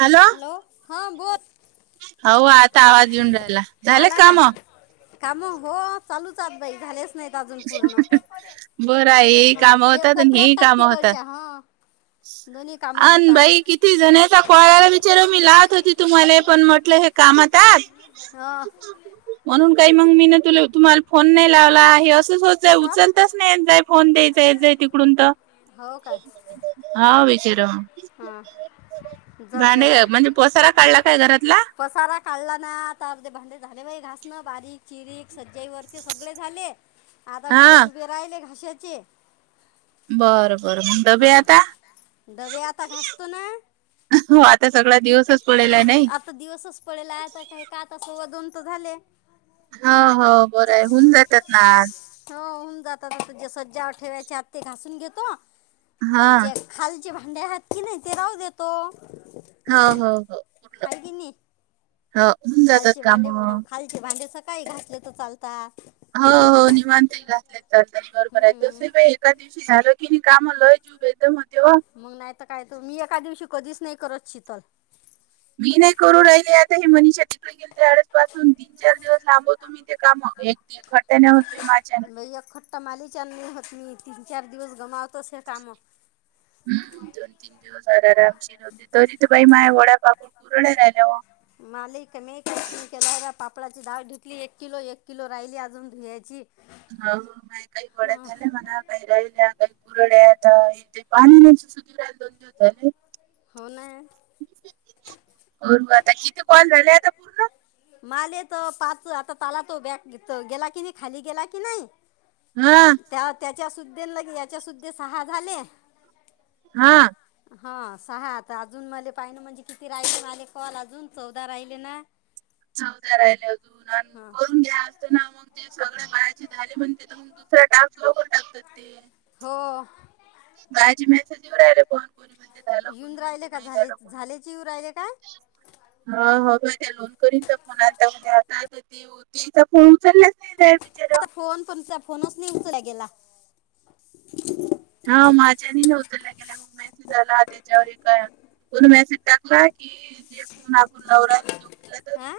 Hello. Hello हां बोल. अहो आता आवाज येेऊन राहिला, झालं आला का काय कामं? काम हो, चालूचत बाई झालेस नाहीत अजून पूर्ण,, बरं आहे हे काम हे होतात आणि कोपऱ्यात हेही टाक काम होतात तीकळच्या हा. दोन्ही कामं होतात. ती जण्याचा कळाला विचार मी लावत होती तुम्हाला पण म्हटलं हे कामातच. हां म्हणून काही मग मी ना तु तुम्हाला फोन नाही लावला आहे अस होतय ते टॉप उचलताच नाही जाय फोन द्यायचा येत जाय तिकडून तर. हो काय हा विचारं हां जाऊ दे आता भांडे म्हणजे पसारा काढला काय घरातला? पसारा काढला ना, आता अर्धे भांडे झाले बाई घासणं बारीक चिरीक सज्जाई वरचे सगळे झाले. आता हा डबेडुबे राहिले घाशाचे. बर बर मग हा डबे आता.? डबे आता घासतो ना,, हो आता सगळा आत दिवसच पडेला नाही आता दिवसच पडेल हाय आता काही का आता सव्वा दोन त झाले. हो हो बरं हाय हुन जात्यात ना आज. हो हुन जाता ज जे सज्जावर ठेवायचे आत् ते घासून घेतो, हा आन जे खालचे भांडे् हायत की नी ते राहू देतो. हो हो हो, हाय की नाही हो हुन जातात काम. ते भांडे सकाळी घासलं तर चालता. हो हो [unintelligible] एका हम्म दिवशी झालं की नी काम लय जाऊ बेद मतेव. मग नाही तर काय, तू मी एका दिवशी कधीच नाही करत शितल. मी नाही करू राहिले आता हे मनीषा तिकडे शाळेस पासून तीन चार दिवस लांबवतो मी ते काम एक खट्या होत माझ लय एक खट्टा मालीचली होत मी तीन चार दिवस गमावतोस हे काम. हम्म दोन तीन दिवस अरारा तरी ते बाई माझ वड्यापाकड पुरड राहिल्या वो. मालिक मी केला पापळाची डाळ धुतली एक किलो, एक किलो राहिली अजून धुयाची. [unintelligible] [unintelligible] हं, हो ना होरू आता किती कॉल झाले आता पूर्ण? माले त पाच आता ताला तो बॅग गेला की नाही खाली गेला की नाही हां, त्या त्याच्या सुद्धे लगे सुद्धे सहा झाले. हां. हा सहा आता अजून मले पाहि ना म्हणजे किती राहिले मले कॉल अजून चौदा राहिले ना? [inaudible] चौदा राहिले आजुन आन हा करून घ्या. नाव मग ते सगळ्या बयाचे झाले म्हणते त मग दुसाऱ्या टाक. हो. बायाची मेसेज येऊ राहिले पण. कोणी म्हणते झालं कोणी येऊन राहिले म्हणते का नाही झालं कोणी झालेचे येऊ राहिले का? हा हो भ त्या लोन करीनचा फोन आलता त्या [unintelligible] तीचा फोन उचलाच नाही [unintelligible] आता फोन तुमचा फोनच नाही उचलला गेला. हा माझ्यानी नव्हतं उचलला गेला. मेसेज आला त्याच्यावर एक कोन मेसेज टाकला की जे फोन आपण लवला आं?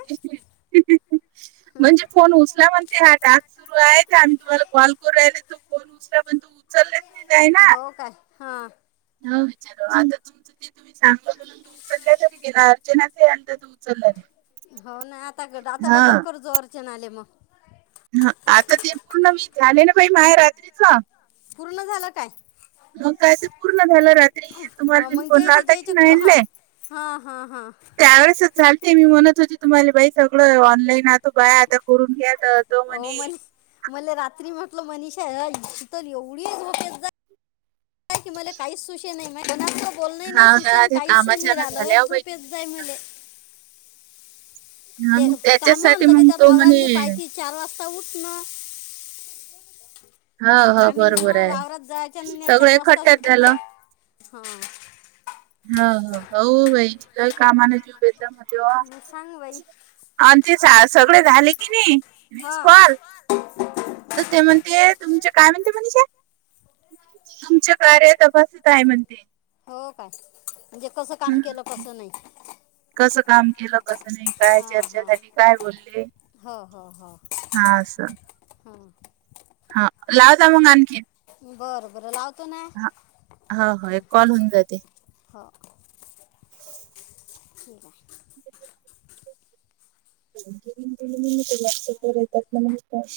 म्हणजे फोन उचलाव ते हा टास्क सुरू आहे आम्ही तुम्हाला कॉल करू रायले तो फोन उचला पण तू फोन उचलले हो काय? हा. हव विचारू आज तुमच? तुम्ही सांगल म्हणून तू उचलल्या तरी गेला अर्जनाताई आलत्या तू उचलला नाही. हो ना आता आता हा डबल कर्जो अर्चन आले मग. ह आता ते पूर्ण मी झाले नाई माय रात्रीच पूर्ण झाला काय? मग काय ते पूर्ण झालं रात्री तुम्हाला बी फोन लावता की नाईन ले. हा हा हा. त्यावेेळेसच झालते मी म्हणत होते तुम्हाला बाई सगळं ऑनलाईन आतो बाय आता करून घ्यात तो म्हणे मले रात्री म्हटलं मनीषा येईल तर एवडी झोपेत जर काय की मले काहीच सुशेना नाही तेनं असं बोलली नाही हा ना सुशेन त्या काहीच नाही कामाच्या येई ना झाल्या रालयच हो बाई झोप येत तुम्ही जाय बेता मले. हा ते मग काम त्याच्यासाठी आणलं की मग त्यात तो आवरां की म्हणे पाहाटे चार वाजता उठणं. हो, हो. आम्हीन बरोबर ह आहे. वावरात जायच्या म्हणून सगळं चार वाजताच एकखट्ट्यात उठ झालं. नाय हा! ह ह हो बाई का कामाने जऊस म तेवा, मग सांग बाई आण ते सगळे झाले की नाही विस हां कॉल तर ते म्हणतेत तुमच काय म्हणते मनीषा तुमच्या कार्या तपासत आहे म्हणते. हो काय म्हणजे कसं काम हं. केलं कसं नाही. कसं काम केलं? कसं नाही काय हां चर्चा हां झाली काय बोलले हा असं. हम! हा लाव जा मग आणखी, बरं बरं लावतो ना हो, हो. एक हम कॉल होऊन जाते. हो, ठिक आहे. आमचं आमचं म्हणूनच ते जास्त करतात मग नुसतं